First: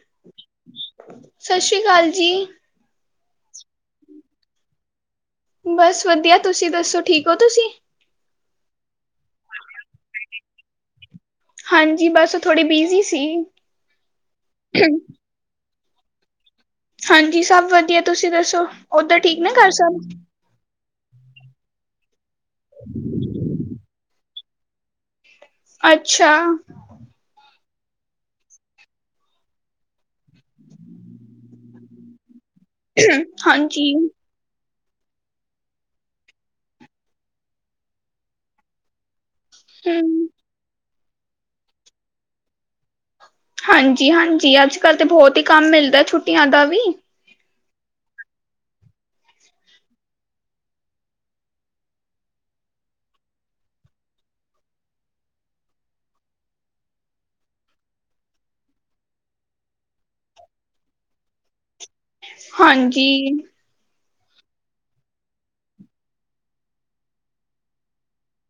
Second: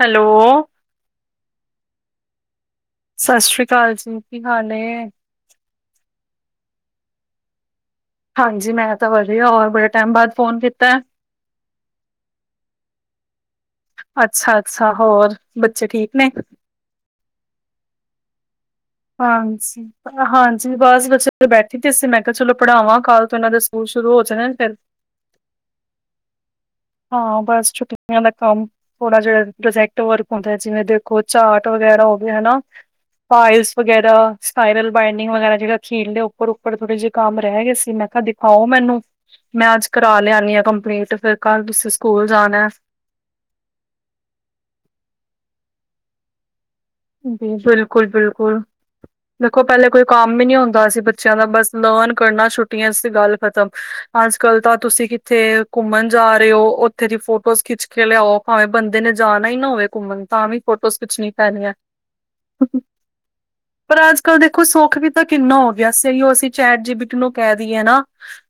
Hello. ਸਤਿ ਸ੍ਰੀ ਅਕਾਲ ਜੀ। ਸਤਿ ਸ੍ਰੀ ਅਕਾਲ ਜੀ, ਕੀ ਹਾਲ ਏ। ਬਸ ਵਧੀਆ ਤੁਸੀਂ ਦੱਸੋ, ਠੀਕ ਹੋ ਤੁਸੀਂ? ਹਾਂਜੀ ਮੈਂ ਤਾਂ ਵਧੀਆ, ਹੋਰ ਬੜੇ ਟਾਈਮ ਬਾਅਦ ਫੋਨ ਕੀਤਾ। ਹਾਂਜੀ ਬਸ ਔ ਥੋੜੀ ਬਿਜ਼ੀ ਸੀ। ਅੱਛਾ, ਅੱਛਾ ਹੋਰ ਬੱਚੇ ਠੀਕ ਨੇ। ਹਾਂਜੀ ਸਭ ਵਧੀਆ ਤੁਸੀਂ ਦੱਸੋ, ਉਧਰ ਠੀਕ ਨੇ ਘਰ ਹਾਂਜੀ, ਸਬ। ਹਾਂਜੀ ਬਸ ਬੱਚੇ ਬੈਠੀ ਤੇ ਅਸੀਂ ਮੈਂ ਕਿਹਾ ਚਲੋ ਪੜ੍ਹਾਵਾਂ, ਕੱਲ੍ਹ ਤੋਂ ਇਹਨਾਂ ਦੇ ਸਕੂਲ ਸ਼ੁਰੂ ਹੋ ਜਾਣੇ ਫਿਰ ਅੱਛਾ। ਹਾਂ ਬਸ ਛੁੱਟੀਆਂ ਦਾ ਕੰਮ। ਥੋੜਾ ਜਿਹਾ ਪ੍ਰੋਜੈਕਟ ਵਰਕ ਹੁੰਦਾ, ਜਿਵੇਂ ਦੇਖੋ ਚਾਰਟ ਵਗੈਰਾ ਹੋ ਗਿਆ ਹੈਨਾ। ਹਾਂਜੀ। ਸਪਾਏਰਲ ਬਾਈੰਡਿੰਗ ਵਗੈਰਾ, ਜਿਹੜਾ ਅਖੀਰਲੇ ਉੱਪਰ ਉੱਪਰ ਥੋੜੇ ਜਿਹੇ ਕੰਮ ਰਹਿ ਗਏ ਸੀ ਮੈਂ ਕਿਆ ਦਿਖਾਓ ਮੈਨੂੰ। ਮੈਂ ਅੱਜ ਕਰਾ ਹਮ ਲਿਆਨੀ ਆ ਕੰਪਲੀਟ, ਫਿਰ ਕੱਲ ਤੁਸੀਂ ਸਕੂਲ ਜਾਨੈ। ਹਾਂਜੀ, ਹਾਂਜੀ ਅੱਜ ਕੱਲ੍ਹ ਤੇ ਬਹੁਤ ਹੀ ਕੰਮ ਮਿਲਦਾ ਛੁੱਟੀਆਂ ਦਾ ਵੀ। ਬਿਲਕੁਲ, ਬਿਲਕੁਲ। ਦੇਖੋ ਪਹਿਲੇ ਕੋਈ ਕੰਮ ਹੀ ਨਹੀਂ ਹੁੰਦਾ ਸੀ ਬੱਚਿਆਂ ਦਾ ਬਸ ਲਰਨ ਕਰਨਾ ਛੁੱਟੀਆਂ ਚ, ਤੇ ਗੱਲ ਖ਼ਤਮ। ਅੱਜ ਕੱਲ ਦਾ ਤੁਸੀਂ ਕਿੱਥੇ ਘੁੰਮਣ ਜਾ ਰਹੇ ਹੋ, ਉਥੇ ਦੀ ਫੋਟੋਸ ਖਿੱਚ ਕੇ ਲਿਆਓ। ਭਾਵੇਂ ਬੰਦੇ ਨੇ ਜਾਨਾਂ ਈ ਨਾ ਹੋਵੇ ਘੁੰਮਣ, ਤਾਂ ਵੀ ਫੋਟੋਸ ਖਿੱਚਣੀ ਪੈਦੀ ਐ। ਹਾਂਜੀ। ਪਰ ਅੱਜ ਕੱਲ ਦੇਖੋ ਸੁੱਖ ਵੀ ਤਾਂ ਕਿੰਨਾ ਹੋ ਗਿਆ, ਸਹੀ ਉਹ ਅਸੀਂ ਚੈਟ ਜੀਬਿਟ ਨੂੰ ਕਹਿ ਦਈਏ ਨਾ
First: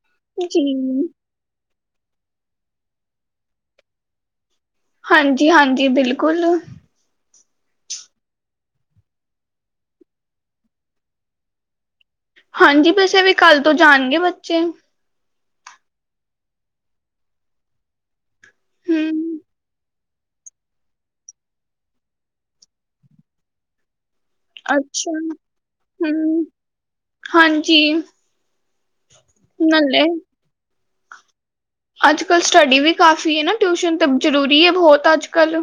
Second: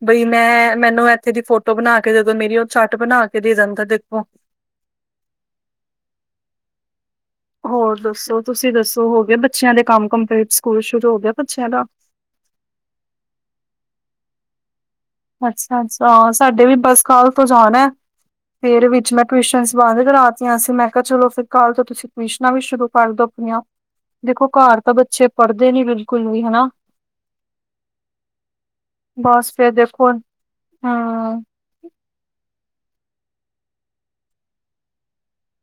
ਬਈ ਜੀ ਮੈਂ ਮੈਨੂੰ ਇੱਥੇ ਦੀ ਫੋਟੋ ਬਣਾ ਕੇ ਦੇਦੋ, ਮੇਰੀ ਉਹ ਝੱਟ ਬਣਾ ਕੇ ਦੇ ਦਿੰਦਾ ਦੇਖੋ। ਹਾਂਜੀ, ਹਾਂਜੀ ਬਿਲਕੁਲ। ਹੋਰ ਦੱਸੋ ਤੁਸੀਂ ਦੱਸੋ, ਹੋਗੇ ਬੱਚਿਆਂ ਦੇ ਕੰਮ ਕੰਪਲੀਟ, ਸਕੂਲ ਸ਼ੁਰੂ ਹੋ ਗਿਆ ਬੱਚਿਆਂ ਦਾ। ਹਾਂਜੀ ਬਸ ਏਹ ਵੀ ਕੱਲ ਤੋਂ ਜਾਣਗੇ ਬੱਚੇ। ਅੱਛਾ-ਅੱਛਾ ਸਾਡੇ ਵੀ ਬਸ ਕਲ ਤੋਂ ਜਾਂਣੈ। ਫੇਰ ਵਿੱਚ ਮੈਂ ਹਮ ਟਿਊਸ਼ਨ ਬੰਦ ਕਰਾਤੀਆਂ ਸੀ, ਮੈਂ ਕਿਹਾ ਚਲੋ ਫਿਰ ਕੱਲ ਤੋਂ ਤੁਸੀਂ। ਟਵੀਸ਼ਨਾਂ ਵੀ ਸ਼ੁਰੂ ਕਰ ਦੋ ਆਪਣੀਆਂ। ਦੇਖੋ ਘਾਰ ਤਾਂ ਅੱਛਾ ਬੱਚੇ ਪੜਦੇ ਨੀ ਬਿਲਕੁਲ ਵੀ ਹਮ ਹੈਨਾ। ਹਾਂਜੀ ਬਸ ਫੇਰ ਦੇਖੋ ਹਾਂ ਆੱਜ-ਕਾੱਲ ਸਟੱਡੀ ਵੀ ਕਾਫ਼ੀ ਏ ਨਾ, ਟਯੁਸ਼ਨ ਤੇ ਜ਼ਰੂਰੀ ਏ ਬੋਹੁਤ ਆੱਜ-ਕਾੱਲ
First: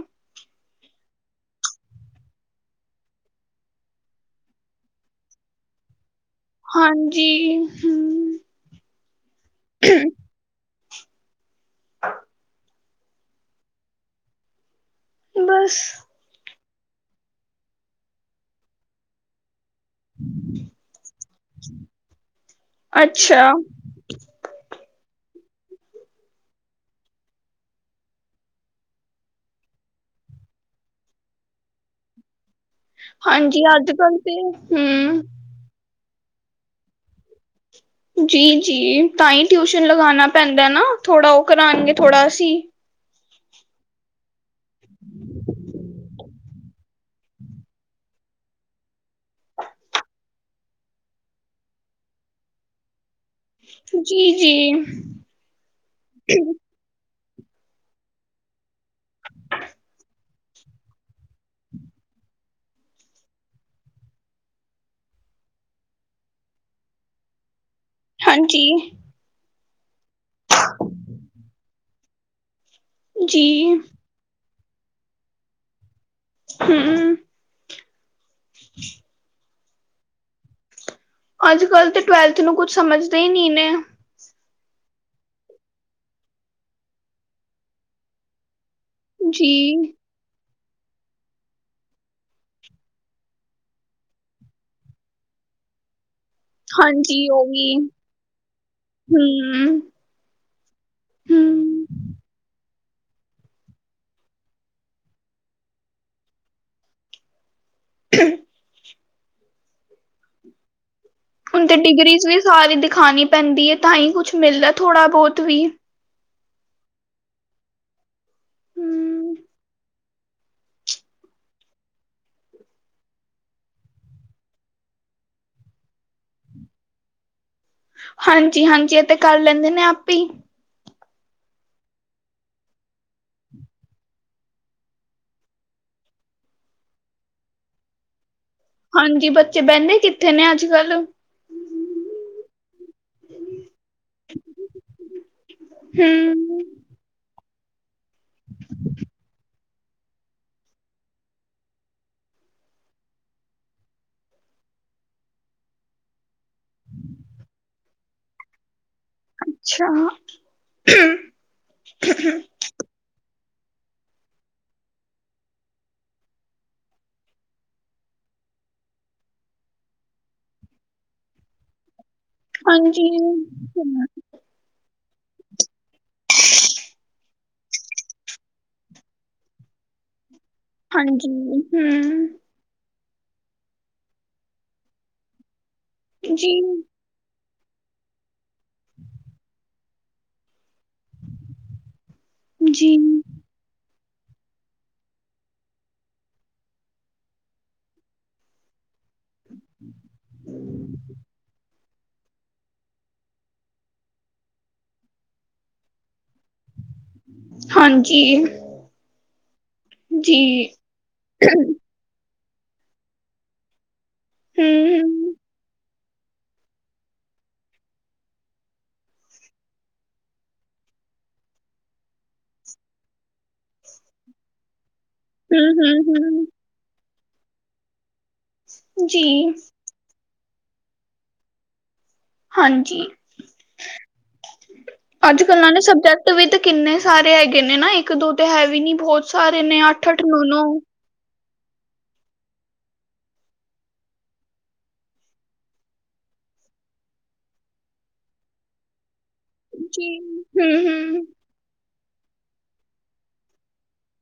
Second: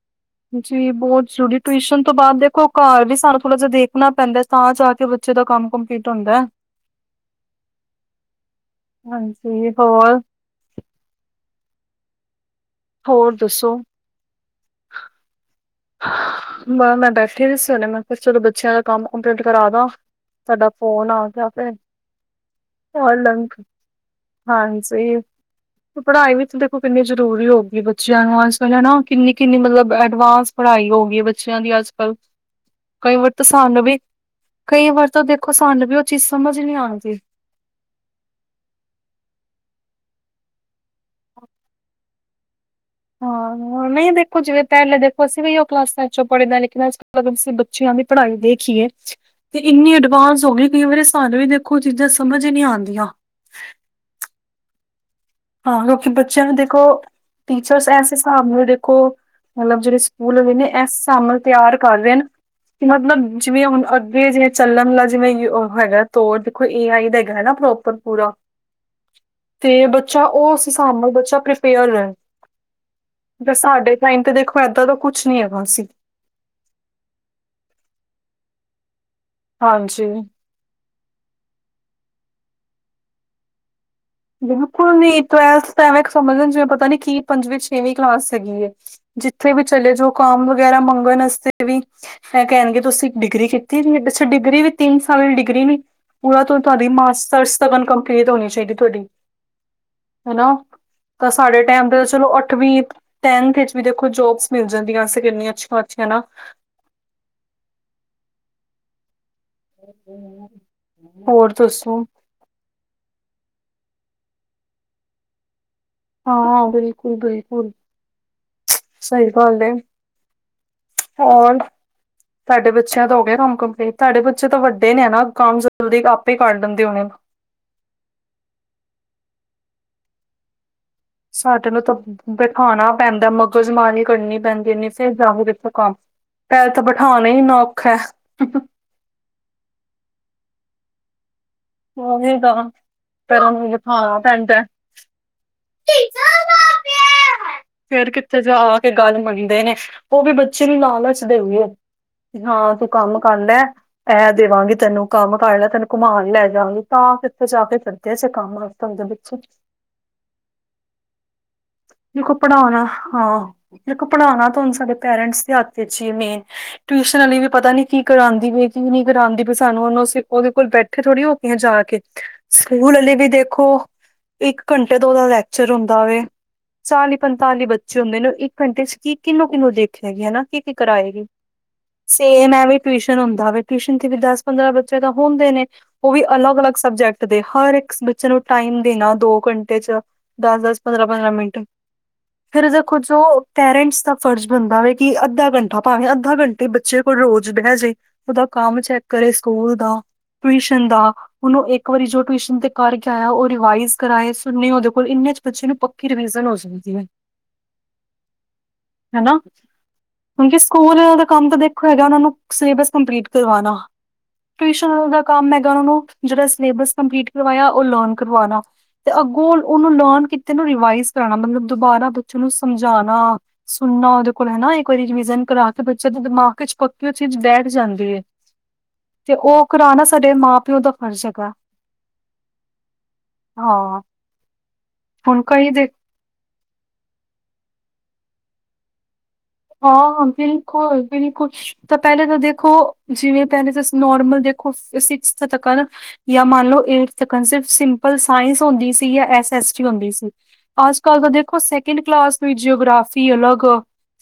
ਜੀ ਬਹੁਤ ਜ਼ਰੂਰੀ, ਟਿਊਸ਼ਨ ਤੋਂ ਬਾਅਦ ਦੇਖੋ ਘਰ ਵੀ ਸਾਨੂੰ ਥੋੜਾ ਜੇਹਾ ਦੇਖਣਾਂ ਪੈਂਦਾ। ਤਾਂ ਜਾ ਕੇ ਬੱਚੇ ਦਾ ਕੰਮ ਕੰਪਲੀਟ ਹੁੰਦੈ। ਹਾਂਜੀ ਹੂ। ਹਾਂਜੀ ਹੋਰ ਹੋਰ ਦੱਸੋ ਬਸ। ਮੈਂ ਬੈਠੀ ਦੀ ਸੀ, ਹੁਣੇ ਮੈਂ ਕਿਹਾ ਚਲੋ ਬੱਚਿਆਂ ਦਾ ਕੰਮ ਕੰਪਲੀਟ ਕਰਾ ਦਾ। ਤੁਹਾਡਾ ਤ ਫੋਨ ਆ ਗਿਆ ਫੇਰ ਅੱਛਾ [unintelligible] ਹਾਂਜੀ। ਪੜਾਈ ਵਿੱਚ ਦੇਖੋ ਕਿੰਨੀ ਜਰੂਰੀ ਹੋਗੀ ਬੱਚਿਆਂ ਨੂੰ ਅੱਜ ਕੱਲ ਹੈਨਾ‌‌, ਕਿੰਨੀ ਕਿੰਨੀ ਮਤਲਬ ਐਡਵਾਂਸ। ਪੜਾਈ ਹੋਗੀ ਏ ਬੱਚੇਆਂ ਦੀ ਆੱਜ-ਕਾੱਲ, ਕਈ ਵਾਰ ਤਾ ਹਾਂਜੀ ਸਾਨੂੰ ਅੱਜ ਵੀ, ਕੱਲ ਤੇ ਕਈ ਵਾਰ ਹਮ ਤਾ ਸਾਨੰ ਵੀ ਓ ਚੀਜ਼ ਸਮਜ ਨੀ ਆਂਦੀ। [unintelligible] ਜੀ-ਜੀ ਤਾਂ ਈ ਟਿਊਸ਼ਨ ਲਗਾਨਾ ਪੈਂਦਾ ਨਾ ਥੋੜਾ ੳਹ ਕਰਾਨਂਗੇ ਥੋੜ੍ਹਾ ਅਸੀਂ। ਹਾਂ ਨਹੀਂ ਦੇਖੋ ਜਿਵੇ ਪਹਿਲੇ ਦੇਖੋ ਅਸੀਂ ਵੀ ਇੳ ਕਲਾਸਾ ਚੋ ਪੜੇ ਦੇ ਆ। ਮਤਲਬ ਅਸੀਂ ਬੱਚੇਆਂ ਦੀ ਪੜਾਈ ਦੇਖੀਏ। ਤੇ ਇੰਨੀ ਐਡਵਾਂਸ ਹੋਗੀ ਕਈ ਵਾਰੀ ਸਾਨੂੰ ਵੀ ਦੇਖੋ ਚੀਜ਼ਾਂ ਸਮਜ ਈ ਨੀ ਆਂਦੀਆ। ਜੀ ਜੀ। ਹਾਂ ਕਿਉਂਕਿ ਬੱਚੇਆਂ ਨੂੰ ਦੇਖੋ ਟੀਚਰਸ ਏਸ ਹਿਸਾਬ ਨਾਲ ਦੇਖੋ। ਮਲਬ ਜਿਹੜੇ ਸਕੂਲ ਆਲੇ ਨੇ ਏਸ ਸਾਬ ਨਾਲ ਤਿਆਰ ਕਰ ਰੇਨ। ਮਤਲਬ ਜਿਵੇਂ ਹੁਨ ਅੱਗੇ ਜਿਵੇਂ [unintelligible] ਚੱਲਣਾ ਜਿਵੇਂ ਉਹ ਹੈਗਾ ਤੋੜ ਕੋਈ ਏ ਆਈ ਦਾ ਹੈਗਾ ਨਾ ਪ੍ਰੋਪਰ। ਪੂਰਾ ਹਾਂਜੀ। ਤੇ ਬੱਚਾ ੳਸ ਸਾਬ ਨਾਲ ਬੱਚਾ ਪ੍ਰੀਪੇਅਰ ਰਹਿ ਜਾ ਜੀ ਸਾਡੇ ਟਾਈਮ ਤੇ ਦੇਖੋ ਏਦਾਂ ਦਾ ਕੁਛ ਨੀ ਹੈਗਾ ਸੀ। ਹੂੰ। ਹਾਂਜੀ। ਅੱਜ ਕੱਲ ਤੇ ਟਵੈਲਥ ਨੂੰ ਕੁੱਛ ਸਮਝਦੇ ਨੀਂ ਨੇ। ਬਿਲਕੁਲ ਨੀ ਟਵੇਲਥ ਤਾਂ ਐਵੇਂ ਕ ਸਮਝਦੇ ਨੇ ਜਿਵੇਂ ਪਤਾ ਨੀ ਕੀ ਪੰਜਵੀਂ ਛੇਵੀਂ ਕਲਾਸ ਹੈਗੀ ਏ। ਜਿੱਥੇ ਵੀ ਜੀ ਚਲੇ ਜੋ ਕੰਮ ਵਗੈਰਾ ਮੰਗਣ ਅਸਤੇ ਵੀ ਫੇਰ ਕਹਿਨਗੇ ਤੁਸੀਂ ਡਿਗਰੀ ਕੀਤੀ ਨੀ ਅੱਛਾ ਡਿਗਰੀ ਵੀ ਤਿੰਨ ਸਾਲੀ ਡਿਗਰੀ ਨੀ ਪੂਰਾ ਤੋਂ ਤੁਹਾਡੀ ਹਾਂਜੀ ਉਹ ਮਾਸਟਰਸ ਵੀ ਤਕਨ ਕੰਪਲੀਟ ਹੋਨੀ ਚਾਹੀਦੀ ਤੋਹਡੀ ਹਮ ਤਾਂ ਸਾਡੇ, [unintelligible] ਹਮ ਟੇਮ ਤੇ ਚਲੋ ਅੱਠਵੀ ਟੇਨਥ ਇਚ ਵੀ ਦੇਖੋ ਜੋਬਸ ਮਿਲ ਜਾਂਦੀਆਂ ਸੀ ਕਿੰਨੀਆਂ ਅੱਛੀਆਂ-ਅੱਛੀਆ ਨਾ। [unintelligible] [unintelligible] [unintelligible] [unintelligible] ਹੋਰ? ਹੁਨ ਤੇ ਦੱਸੋ ਡਿਗਰੀਜ਼ ਵੀ ਸਾਰੀ ਦਿਖਾਨੀ ਪੈਂਦੀ ਏ ਤਾਂ ਹੀ ਕੁਛ ਮਿਲਦਾ ਥੋੜ੍ਹਾ ਬੋਤ ਵੀ। ਹਾਂ ਬਿਲਕੁਲ-ਬਿਲਕੁਲ ਸਹੀ ਹਮ ਗੱਲ ਏ। ਹੋਰ? ਤਾਡੇ ਬੱਚੇਆਂ ਦਾ ਹੋ ਗਿਆ ਕੰਮ ਕੰਪਲੀਟ ਤਹਾਡੇ ਬੱਚੇ ਤਾਂ ਵੱਡੇ ਨੇ ਨਾ ਕੰਮ ਜਲਦੀ ਆਪੇ ਕਰ ਦਿੰਦੇ ਹੋਣੇ। ਹਾਂਜੀ-ਹਾਂਜੀ ਇਹ ਤੇ ਕਰ ਲੈਂਦੇ ਨੇ ਆਪੇ ਈ। ਸਾਡੇ ਨੂੰ ਤਾਂ ਬੈਠਾਣਾ ਪੈਂਦਾ ਮਗਜ਼ਮਾਨੀ ਕਰਨੀ ਪੈਂਦੀ ਇਨੀ ਫਿਰ ਜਾਹ ਇਥੋਂ ਕੰਮ ਪੈਹਲ ਤਾਂ ਬੈਠਾਨਾ ਈ ਇੰਨਾ ਔਖਾ ਹਾਂਜੀ ਬੱਚੇ ਬਹਿੰਦੇ ਕਿੱਥੇ ਨੇ ਅੱਜ-ਕੱਲ ਉਹੀ ਤਾਂ ਫੇਰ ਉਹਨੂੰ ਬਠਾਣਾ ਪੈਂਦਾ। ਹੂੰ ਫੇਰ ਕਿੱਥੇ ਜਾ ਕੇ ਗੱਲ ਮੰਨਦੇ ਨੇ ਉਹ ਵੀ ਬੱਚੇ ਨੂੰ ਲਾਲਚ ਦੇਊ ਇਏ। ਹਾਂ ਤੂੰ ਕੰਮ ਕਰ ਲੇ। ਇਹ ਦੇਵਾਂਗੀ ਤੈਨੂੰ ਕੰਮ ਕਰ ਲੈ ਤੈਨੂੰ ਘੁਮਾਨ ਲੈ ਜਾਂਗੀ ਤਾਂ ਕਿਥੇ ਜਾ ਕੇ ਕਰਦੇ ਸੇ ਕੰਮ ਤੁਦੇ ਬੱਚੇ, [unintelligible] ਅੱਛਾ ਦੇਖੋ ਪੜ੍ਹਾਣਾ ਹਾਂ ਦੇਖੋ ਪੜ੍ਹਾਣਾ ਤੇ ਹੁਨ ਸਾਡੇ ਪੇਰੈਂਟਸ ਦੇ ਹੱਥ ਇਚ ਈ ਏ ਮੇਨ ਟਿਊਸ਼ਨ ਆਲੀ ਵੀ ਪਤਾ ਨੀ ਕੀ ਕਰਾਂਦੀ ਪਈ ਕੀ ਨਹੀਂ ਕਰਾਂਦੀ ਪਈ ਸਾਨੂੰ ਉਹਨੂੰ ਅਸੀਂ ਉਹਦੇ ਕੋਲ ਬੈਠ ਉੱਥੇ ਥੋੜੀ ਹੋ ਕੇਈਆਂ ਜਾ ਕੇ ਸਕੂਲ ਹਾਂਜੀ ਹੇ ਵੀ ਦੇਖੋ, ਇੱਕ ਘੰਟੇ ਤੋਂ ਉਹਦਾ ਲੈ ਕੇ [unintelligible] ਚ ਰੋਂਦਾ ਵੇ। ਚਾਲੀ ਪੰਤਾਲੀ ਬੱਚੇ ਹੁੰਦੇ ਨੇ ਇੱਕ ਘੰਟੇ ਚ ਕੀ ਕਿਹਨੂੰ-ਕਿਹਨੂੰ ਦੇਖੇਗੀ ਹਨਾ ਕਿ ਕਰਾਏਗੀ ਹਾਂਜੀ ਹਮ ਸੇਮ ਏ ਵੀ ਟਿਊਸ਼ਨ ਹੁੰਦਾ ਵੇ ਟਿਊਸ਼ਨ ਤੇ ਵੀ ਦਸ ਪੰਦਰਾਂ ਬੱਚੇ ਤਾਂ ਹੁੰਦੇ ਨੇ ਉਹ ਵੀ ਜੀ ਅਲੱਗ-ਅਲੱਗ ਸਬਜੈਕਟ ਦੇ ਹਰ ਇੱਕ ਬੱਚੇ ਨੂੰ ਟਾਈਮ ਦੇਣਾ ਦੋ ਘੰਟੇ ਚ ਦਸ ਦਸ ਪੰਦਰਾਂ-ਪੰਦਰਾਂ ਮਿੰਟ ਫਿਰ ਜੀ ਦੇਖੋ ਜੋ। ਪੇਰੈਂਟਸ ਦਾ ਫਰਜ਼ ਬਣਦਾ ਵ ਕਿ ਅੱਧਾ ਘੰਟਾ ਭਾਵੇਂ ਅੱਧਾ ਘੰਟੇ ਬੱਚੇ ਕੋਲ ਰੋਜ਼ ਬਹਿਜੇ। ਉਹਦਾ ਕੰਮ ਚੈੱਕ ਕਰੇ ਸਕੂਲ ਦਾ ਟਿਊਸ਼ਨ ਦਾ ਉਹਨੂੰ ਇੱਕ ਇੱਕ ਵਾਰੀ ਜੋ ਟਿਊਸ਼ਨ ਤੇ ਕਰਕੇ ਆਇਆ ਉਹ ਰਿਵਾਈਜ਼ ਕਰਵਾਏ ਸੁਨੇ ਉਹਦੇ ਕੋਲ ਇੰਨਾ ਚ ਬੱਚੇ ਨੂੰ ਪੱਕੀ ਰਵੀਜਨ ਹੋ ਜਾਂਦੀ ਹੈ। ਹਾਂਜੀ ਹਨਾ? ਕਿਉਂਕਿ ਜੀ ਸਕੂਲ ਦਾ ਕੰਮ ਤਾਂ ਦੇਖੋ ਇਹ ਉਹ ਨੂੰ ਸਿਲੇਬਸ ਕੰਪਲੀਟ ਕਰਵਾਣਾ ਹਮ ਟਿਊਸ਼ਨ ਦਾ ਕੰਮ ਹੈਗਾ ਉਹ ਨੂੰ ਜਿਹੜਾ ਸਿਲੇਬਸ ਕੰਪਲੀਟ ਕਰਵਾਇਆ ਉਹ ਲਰਨ ਕਰਵਾਣਾ ਤੇ ਅੱਗੋਂ ਉਹਨੂੰ ਲਰਨ ਕੀਤੇ ਨੂੰ ਰਿਵਾਈਜ਼ ਕਰਾਣਾ ਮਤਲਬ ਦੁਬਾਰਾ ਬੱਚੇ ਨੂੰ ਸਮਝਾਣਾ ਸੁਣਨਾ ਉਹਦੇ ਕੋਲ ਹਨਾ? ਇੱਕ ਵਾਰੀ ਰਿਵਿਜ਼ਨ ਕਰਾ ਹਮ ਕੇ ਹਮ ਬੱਚੇ ਦੇ ਹਮ ਹਮ ਦਿਮਾਗ ਚ ਪੱਕੀ ਚੀਜ਼ ਬੈਠ ਜਾਂਦੀ ਹੈ। ਜੀ ਤੇ ਉਹ ਕਰਾਨਾ ਸਾਡੇ ਮਾਂ ਪਿਓ ਦਾ ਫ਼ਰਜ਼ ਹੈਗਾ। ਹਾਂਜੀ, ਹਾਂ ਹੁਣ ਕਈ ਅੱਜ-ਕੱਲ ਨੇ ਦੇ ਸਬਜੈਕਟ ਵੀ ਤਾਂ ਕਿੰਨੇ ਸਾਰੇ ਹੈਗੇ ਨੇ ਨਾ? ਇੱਕ ਦੋ ਤੇ ਹੈ ਵੀ ਨੀ ਬਹੁਤ ਸਾਰੇ ਨੇ ਅੱਠ ਅੱਠ ਹਾਂ ਨੌ ਨੌ ਬਿਲਕੁਲ-ਬਿਲਕੁਲ। ਤਾਂ ਪਹਿਲੇ ਤਾਂ ਦੇਖੋ ਜਿਵੇਂ ਪਹਿਲੇ ਤੁਸੀਂ ਨੋਰਮਲ ਦੇਖੋ ਸਿਕਸਥ ਤੱਕਰ ਜਾਂ ਮੰਨ ਲੋ ਏਠਤ ਤੱਕ ਸਿੰਪਲ ਸਾਇੰਸ ਹੁੰਦੀ ਸੀ ਐਸ ਐਸ ਜੀ ਹੁੰਦੀ ਸੀ ਹੂੰ ਅੱਜ-ਕੱਲ ਹੂੰ ਤਾਂ ਦੇਖੋ ਸੈਕਿੰਡ ਕਲਾਸ ਵਿੱਚ ਜਿਓਗ੍ਰਾਫੀ ਅਲੱਗ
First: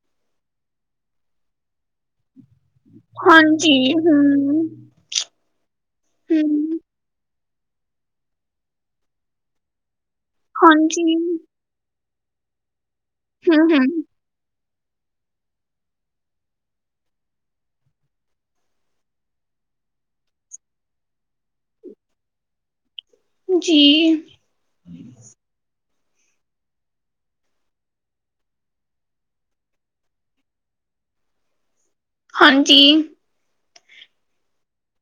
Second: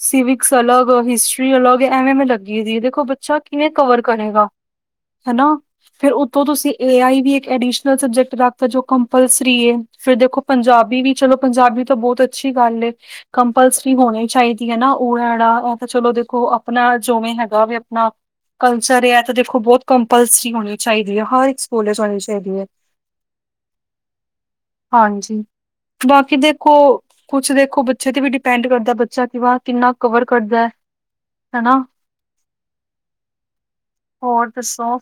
ਸਿਵਿਕਸ ਅਲੱਗ ਹਿਸਟਰੀ ਅਲੱਗ ਐਵੇਂ ਦੀ ਲੱਗੀ ਦੀ ਦੇਖੋ ਬੱਚਾ ਕਿਵੇਂ ਹਾਂਜੀ ਕਵਰ ਹੂੰ ਕਰੇਗਾ ਹਨਾ? ਫੇਰ ਉਤੋਂ ਤੁਸੀਂ ਹੂੰ ਏ ਆਈ ਵੀ ਅਡੀਸ਼ਨਲ ਸਬਜੈਕਟ ਰੱਖਦਾ ਜੋ ਕੰਪਲਸਰੀ ਹੈ ਫੇਰ ਦੇਖੋ ਪੰਜਾਬੀ ਵੀ ਹਾਂਜੀ ਚਲੋ ਪੰਜਾਬੀ ਤਾਂ ਬਹੁਤ ਅੱਛੀ ਗੱਲ ਏ ਹੂੰ ਕੰਪਲਸਰੀ ਹੂੰ ਹੋਣੀ ਚਾਹੀਦੀ ਹੈ ਨਾ ੳ ਅ ਜਿਹੜਾ ਉਹ ਤਾਂ ਚਲੋ ਦੇਖੋ ਆਪਣਾ ਜੋ ਵੀ ਹੈਗਾ ਵੀ ਆਪਣਾ ਕਲਚਰ ਹੈ ਤਾਂ ਦੇਖੋ ਬਹੁਤ ਕੰਪਲਸਰੀ ਹੋਣੀ ਚਾਹੀਦੀ ਹੈ ਹਰ ਇੱਕ ਸਕੂਲ ਚ ਹੋਣੀ ਚਾਹੀਦੀ ਹੈ। ਜੀ ਹਾਂਜੀ ਬਾਕੀ ਦੇਖੋ ਕੁਛ ਦੇਖੋ ਬੱਚੇ ਤੇ ਵੀ ਡਿਪੈਂਡ ਕਰਦਾ ਬੱਚਾ ਵਾ ਕਿੰਨਾ ਕਵਰ ਕਰਦਾ ਹਨਾ? ਹਾਂਜੀ ਹੋਰ ਦੱਸੋ?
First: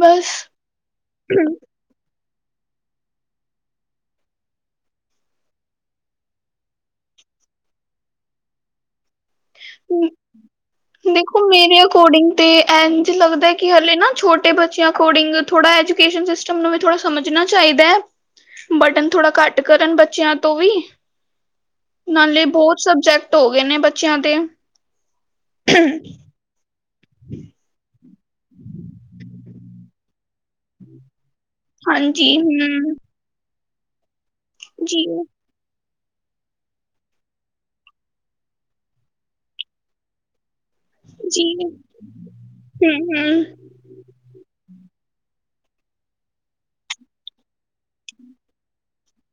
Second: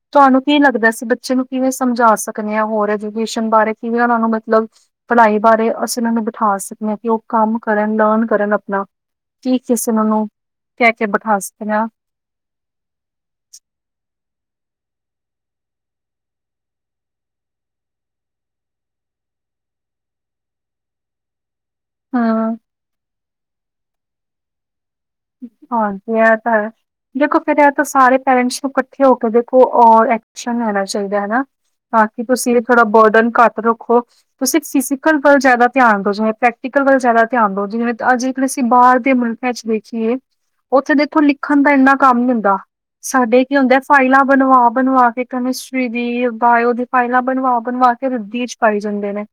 ਬਸ ਤੁਹਾਨੂੰ ਕੀ ਲੱਗਦਾ ਸੀ ਬੱਚੇ ਨੂੰ ਕਿਵੇਂ ਸਮਝਾ ਸਕਦੇ ਹਾਂ ਹੋਰ ਐਜੂਕੇਸ਼ਨ ਬਾਰੇ ਕਿਵੇਂ ਉਹਨਾਂ ਨੂੰ ਮਤਲਬ ਭਲਾਈ ਬਾਰੇ ਅਸੀਂ ਉਹਨਾਂ ਨੂੰ ਬਿਠਾ ਸਕਦੇ ਹਾਂ ਕਿ ਉਹ ਕੰਮ ਕਰਨ ਲਰਨ ਕਰਨ ਆਪਣਾ ਕੀ ਕਿਸੇ ਉਹਨਾਂ ਨੂੰ ਕਹਿ ਕੇ ਬਿਠਾ ਦੇਖੋ ਸਕਦੇ ਮੇਰੇ ਹਾਂ ਅਕੋਰਡਿੰਗ ਤੇ ਇਂਝ ਲੱਗਦਾ ਕਿ ਹਲੇ ਨਾ ਛੋਟੇ ਬੱਚਿਆਂ ਅਕੋਰਡਿੰਗ ਥੋੜ੍ਹਾ ਐਜੂਕੇਸ਼ਨ ਸਿਸ ਟਮ ਨੂੰ ਵੀ ਥੋੜਾ ਸਮਝਣਾ ਚਾਹੀਦਾ ਹੈ। ਬਰਡਨ ਥੋੜ੍ਹਾ ਘੱਟ ਕਰਨ ਬੱਚਿਆਂ ਤੋਂ ਵੀ ਨਾਲੇ ਹਾਂ ਬਹੁਤ ਸਬਜੈਕਟ ਹੋ ਗਏ ਨੇ ਬੱਚਿਆਂ ਦੇ ਹਾਂਜੀ ਏਹ ਤਾਂ ਹੈ। ਦੇਖੋ ਫਿਰ ਇਹ ਤਾਂ ਸਾਰੇ ਪੇਰੈਂਟਸ ਨੂੰ ਇਕੱਠੇ ਹੋ ਕੇ ਦੇਖੋ ਔਰ ਐਕਸ਼ਨ ਲੈਣਾ ਚਾਹੀਦਾ ਹਨਾ? ਤਾਂ ਕਿ ਹਾਂਜੀ ਤੁਸੀਂ ਵੀ ਹੂੰ ਥੋੜ੍ਹਾ ਬਰਡਨ ਘੱਟ ਰੱਖੋ ਤੁਸੀਂ ਜੀ ਫੀਜਿਕਲ ਵੱਲ ਜ਼ਿਆਦਾ ਧਿਆਨ ਦੋ ਜੇ ਪ੍ਰੈਕਟੀਕਲ ਵੱਲ ਜ਼ਿਆਦਾ ਧਿਆਨ ਦਓ ਜਿਵੇਂ ਅਸੀਂ ਬਾਹਰ ਦੇ ਮੁਲਕਾਂ ਚ ਦੇਖੀਏ ਉੱਥੇ ਦੇਖੋ ਜੀ ਲਿਖਣ ਦਾ ਹੂੰ ਇੰਨਾ ਕੰਮ ਨੀ ਹੁੰਦਾ ਹੂੰ ਸਾਡੇ ਕੀ ਹੁੰਦੇ ਫਾਈਲਾਂ ਬਣਵਾ ਬਣਵਾ ਕੇ ਕੈਮਿਸਟਰੀ ਦੀ ਬਾਇਓ ਦੀ ਫਾਈਲਾਂ ਬਣਵਾ ਬਣਵਾ ਕੇ ਰੱਧੀ ਚ ਪਾਈ ਜਾਦੇਂ ਨੇ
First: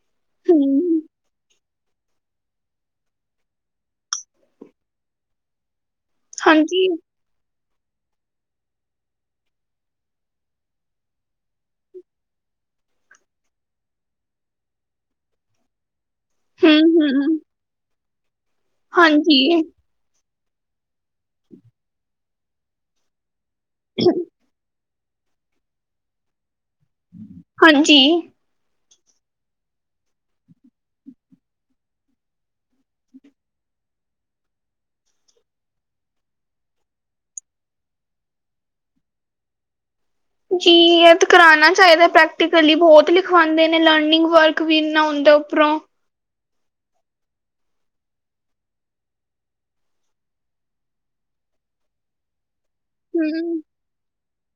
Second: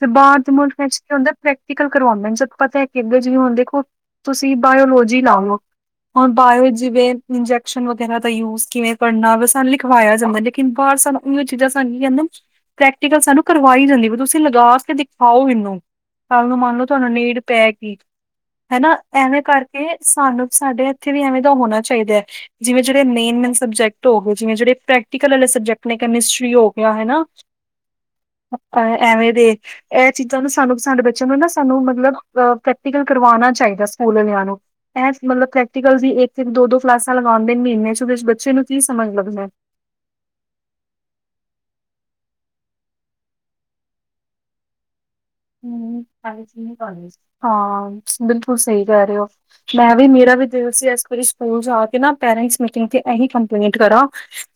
ਤੇ ਬਾਹਰ ਦੇ ਮੁਲਕ ਵਿੱਚ ਹੂੰ ਕੀ ਹੁੰਦਾ ਪ੍ਰੈਕਟੀਕਲ ਕਰਵਾਉਂਦੇ ਜਦ ਪਤਾ ਹੈ ਕਿ ਅੱਗੇ ਜੇ ਹੁਣ ਦੇਖੋ। ਕੀ ਬਾਇਓਲੋਜੀ ਲਾਵੋ, ਹੁਣ ਬਾਇਓ ਵਿੱਚ ਹਾਂਜੀ ਜਿਵੇਂ, ਇੰਜੈਕਸ਼ਨ ਵਗੈਰਾ ਦਾ ਯੂਜ ਕਿਵੇਂ ਕਰਨਾ ਸਾਨੂੰ ਲਿਖਵਾਇਆ ਜਾਂਦਾ ਲੇਕਿਨ ਬਾਹਰ ਸਨ ਓਹ ਚੀਜ਼ਾਂ ਸਨ ਕਹਿੰਦਾ, ਪ੍ਰੈਕਟੀਕਲ ਸਾਨੂੰ ਕਰਵਾਈ ਜਾਂਦੀ ਵੀ ਤੁਸੀਂ ਲਗਾ ਕੇ ਦਿਖਾਓ ਇਹਨੂੰ। ਕੱਲ ਨੂੰ ਹੂੰ ਮੰਨ ਲਓ ਤੁਹਾਨੂੰ ਹੂੰ ਨੀਡ ਪੈਗੀ, ਹਾਂਜੀ ਐਵੇਂ ਕਰਕੇ ਸਾਨੂੰ ਸਾਡੇ ਇੱਥੇ ਵੀ ਐਵੇਂ ਦਾ ਹੋਣਾ ਚਾਹੀਦਾ ਹੈ ਜਿਵੇਂ ਜਿਹੜੇ ਮੇਨ ਮਨ ਸਬਜੈਕਟ ਹੋ ਗਏ ਜਿਵੇਂ ਜਿਹੜੇ ਪ੍ਰੈਕਟੀਕਲ ਵਾਲੇ ਸਬਜੈਕਟ ਨੇ ਕੈਮਿਸਟਰੀ ਹੋ ਗਿਆ ਹਨਾ। ਹਾਂਜੀ ਐਵੇਂ ਦੇ, ਇਹ ਚੀਜ਼ਾਂ ਨੂੰ ਸਾਨੂੰ ਸਾਡੇ ਬੱਚਿਆਂ ਨੂੰ ਨਾ ਸਾਨੂੰ ਮਤਲਬ ਅ ਪ੍ਰੈਕਟੀਕਲ ਕਰਵਾਉਣਾ ਚਾਹੀਦਾ ਸੀ। ਸਕੂਲ ਆਲਿਆ ਨੂੰ, ਇਹ ਮਤਲਬ ਪ੍ਰੈਕਟੀਕਲ ਦੀ ਇੱਕ ਦੋ-ਦੋ ਕਲਾਸਾਂ ਲਗਾਉਂਦੇ ਨੇ ਮਹੀਨੇ ਉਹਦੇ ਵਿੱਚ ਬੱਚੇ ਨੂੰ ਕੀ ਸਮਝ ਲੱਗਦਾ ਹੈ। ਜੀ ਇਹ ਤਾਂ ਕਰਉਣਾ ਚਾਹੀਦਾ ਪ੍ਰੈਕਟੀਕਲੀ ਬਹੁਤ ਲਿਖਵਾਉਂਦੇ ਨੇ ਲਰਨਿੰਗ ਵਰਕ ਵੀ ਇਨਾ ਹੁੰਦਾ, ਉਪਰੋ, ਹੂੰ, ਹਾਂ ਬਿਲਕੁਲ ਸਹੀ ਕਹਿ ਰਹੇ ਹੋ। ਮੈਂ ਵੀ ਮੇਰਾ ਵੀ ਦਿਲ ਸੀ ਇਸ ਵਾਰੀ ਸਕੂਲ ਜਾ ਕੇ ਨਾ ਪੇਰੈਂਟਸ ਮੀਟਿੰਗ ਤੇ ਇਹੀ ਹੂੰ ਕੰਪਲੇਂਟ ਕਰਾਂ।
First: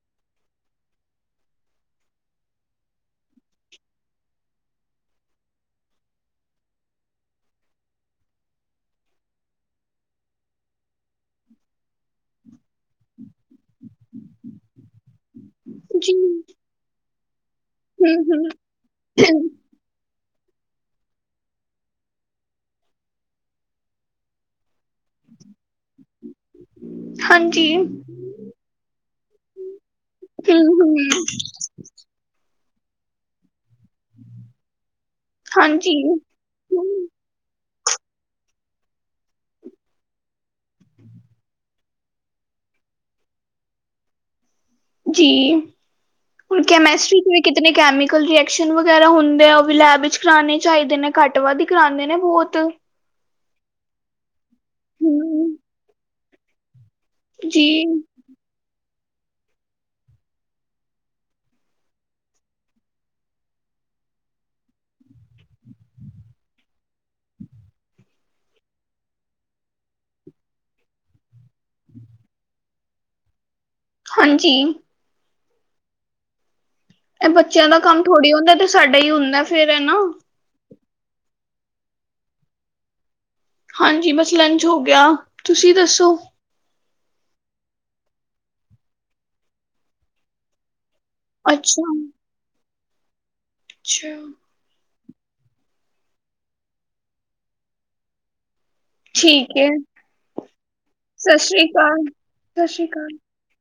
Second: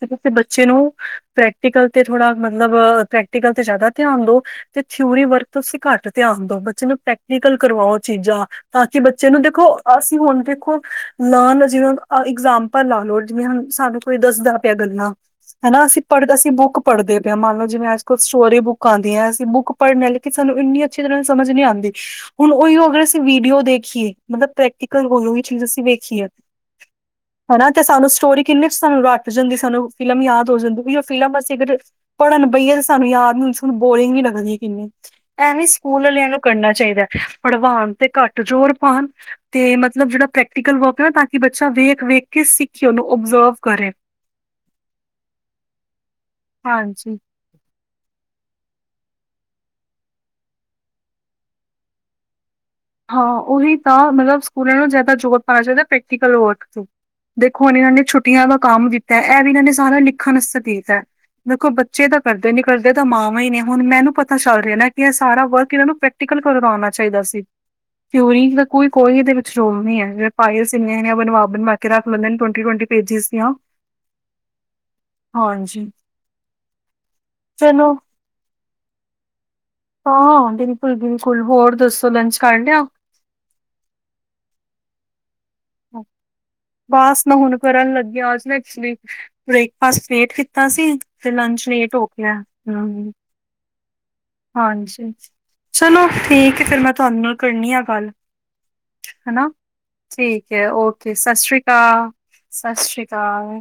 ਕਿਸੇ ਬੱਚੇ ਨੂੰ ਪ੍ਰੈਕਟੀਕਲ ਤੇ ਥੋੜਾ ਮਤਲਬ ਪ੍ਰੈਕਟੀਕਲ ਤੇ ਜ਼ਿਆਦਾ ਧਿਆਨ ਦੋ, ਤੇ ਥਿਊਰੀ ਵਰਕ ਤੋਂਸੀਂ ਘੱਟ ਧਿਆਨ ਦਓ ਬੱਚੇ ਨੂੰ ਪ੍ਰੈਕਟੀਕਲ ਕਰਵਾਓ ਚੀਜ਼ਾਂ। ਤਾਂ ਕਿ ਬੱਚੇ ਨੂੰ ਦੇਖੋ ਅਸੀਂ ਹੁਣ ਦੇਖੋ ਲਨ ਜਿਵੇਂ ਇਗਜ਼ਾਮਲ ਆਪਾਂ ਲਾ ਲਓ ਜਿਵੇਂ ਹੁਣ ਸਾਨੂੰ ਕੋਈ ਦੱਸਦਾ ਪਿਆ ਗੱਲਾਂ, ਹਨਾ ਅਸੀਂ ਜੀ ਪੜ੍ਹਦਾ ਅਸੀਂ ਬੁੱਕ ਪੜ੍ਹਦੇ ਪਿਆ ਮੰਨ ਲਓ, ਜਿਵੇਂ ਅੱਜ-ਕੱਲ ਹੂੰ ਹੂੰ ਸਟੋਰੀ ਬੁਕ ਆਂਦੀਆਂ ਅਸੀਂ ਬੁੱਕ ਪੜਦੇ ਲੇਕਿਨ ਸਾਨੂੰ ਇੰਨੀ ਅੱਛੀ ਤਰ੍ਹਾਂ ਸਮਝ ਨੀ ਆਂਦੀ। ਹੁਣ ਉਹੀ ਹੋ ਗਿਆ ਅਸੀਂ ਵੀਡੀਓ ਦੇਖੀਏ ਮਤਲਬ ਪ੍ਰੈਕਟੀਕਲ ਹੋਈ-ਹੋਈ ਚੀਜ ਅਸੀਂ ਵੇਖੀਏ। ਹਨਾ ਹਾਂਜੀ ਤੇ ਸਾਨੂੰ ਹੂੰ ਸਟੋਰੀ ਕਿੰਨੇ ਚ ਸਾਨ ਰੱਟ ਜਾਂਦੀ ਸਾਨੂੰ ਫਿਲਮ ਯਾਦ ਹੋ ਜਾਂਦੀ ਹੂੰ ਵੀ ਉਹ ਫਿਲਮ ਅਸੀਂ ਅਗਰ, ਪੜ੍ਹਨ ਬਈਏ ਤੇ ਸਾਨੂੰ ਯਾਦ ਨੀ ਸਾਨੂੰ ਬੋਰਿੰਗ ਹੀ ਲੱਗਦੀ ਕਿੰਨੀ ਐਵੇਂ ਹਾਂਜੀ ਸਕੂਲ ਆਲਿਆ ਨੂ ਕਰਨਾ ਚਾਹੀਦਾ ਪੜਵਾਉਣ ਤੇ ਘੱਟ ਜ਼ੋਰ ਪਾਉਣ, ਤੇ ਮਤਲਬ ਜਿਹੜਾ ਪ੍ਰੈਕਟੀਕਲ ਵਰਕ ਆ ਤਾਂ ਕਿ ਬੱਚਾ ਵੇਖ-ਵੇਖ ਕੇ ਸਿੱਖੇ ਓਨੂੰ ਓਬਜ਼ਰਵ ਕਰੇ, ਜੀ, ਹੁਣ ਹਾਂਜੀ ਕੇਮਿਸਟਰੀ ਤੋਂ ਕਿਤਨੇ ਕੈਮੀਕਲ ਰਿੀਐਕਸ਼ਨ ਵਗੈਰਾ ਹੁੰਦੇ ਆ ਉਹ ਵੀ ਲੈਬ ਵਿੱਚ ਕਰਾਣੇ ਚਾਹੀਦੇ ਨੇ ਘੱਟ ਵੱਧ ਹੀ ਕਰਾਦੇ ਨੇ ਬਹੁਤ। ਹਾਂ ਉਹੀ ਤਾਂ ਮਤਲਬ ਸਕੂਲ ਆਲਿਆ ਨੂੰ ਜਿਆਦਾ ਜੋਰ ਹੂੰ ਪਾਣਾ ਚਾਹਿਦਾ ਪ੍ਰੈਕਟੀਕਲ ਵਰਕ ਤੋਂ। ਦੇਖੋ ਜੀ ਹੁਣ ਇਹਨਾਂ ਨੇ ਛੁੱਟੀਆਂ ਦਾ ਕੰਮ ਦਿੱਤਾ ਐਹ ਵੀ ਕਹਿੰਦੇ ਨੇ ਸਾਰਾ ਲਿਖਣ ਆਸਤੇ ਦਿੱਤਾ। ਦੇਖੋ ਬੱਚੇ ਤਾਂ ਕਰਦੇ ਨੀ ਕਰਦੇ ਤਾਂ ਮਾਵਾਂ ਈ ਨੇ ਹੁਣ ਮੈਨੂੰ ਪਤਾ ਚੱਲ ਰਿਹਾ ਨਾ ਕਿ ਐਹ ਸਾਰਾ ਵਰਕ ਇਹਨਾਂ ਨੂੰ ਪੈ ਪੈਕਟੀਕਲ ਕਰਵਾਣਾ ਚਾਹੀਦਾ ਸੀ। ਤੇ ਓਈ ਤਾਂ ਕੋਈ-ਕੋਈ ਏਹਦੇ ਵਿੱਚ ਰੋਲ ਨਈ ਐ ਜਿਵੇ [unintelligible] ਬਣਵਾ-ਬਣਵਾ ਕੇ ਰੱਖ ਲੈਂਦੇ ਨੇ ਟਵਟੀ-ਟਵਟੀ ਪੇਜਿਸ ਦੀਆਂ। ਹਾਂਜੀ। ਹਾਂਜੀ। ਇਹ ਬੱਚਿਆਂ ਦਾ ਚਲੋ ਕੰਮ ਥੋੜ੍ਹੀ ਹੁੰਦਾ ਏ ਤੇ ਸਾਡਾ ਹੀ ਹੁੰਦਾ ਫੇਰ ਐ ਨਾ। ਹਾਂ ਬਿਲਕੁਲ-ਬਿਲਕੁਲ ਹੋਰ ਦੱਸੋ ਲੰਚ ਕਰ ਲਿਆ? ਹਾਂਜੀ ਬਸ ਲੰਚ ਹੋ ਗਿਆ, ਤੁਸੀਂ ਦੱਸੋ? ਬਸ ਮੈ ਹੁਣ ਕਰਨ ਲੱਗੀ ਆ ਅੱਜ ਮੈਂ ਐਕਚੁਲੀ ਬ੍ਰੇਕਫਾਸਟ ਲੇਟ ਕੀਤਾ ਸੀ। ਫਿਰ ਲੰਚ ਅੱਛਾ ਲੇਟ ਹੋ ਗਿਆ। ਅੱਛਾ। ਹਾਂਜੀ, ਚਲੋ ਠੀਕ ਐ ਫਿਰ ਮੈਂ ਤੁਹਾਨੂੰ ਨਾਲ ਕਰਨੀ ਆ ਗੱਲ। ਹਨਾ ਠੀਕ ਏ। ਠੀਕ ਐ ਓਕੇ ਸਤਿ ਸ਼੍ਰੀ ਅਕਾਲ, ਸਤਿ ਸ਼੍ਰੀ ਅਕਾਲ।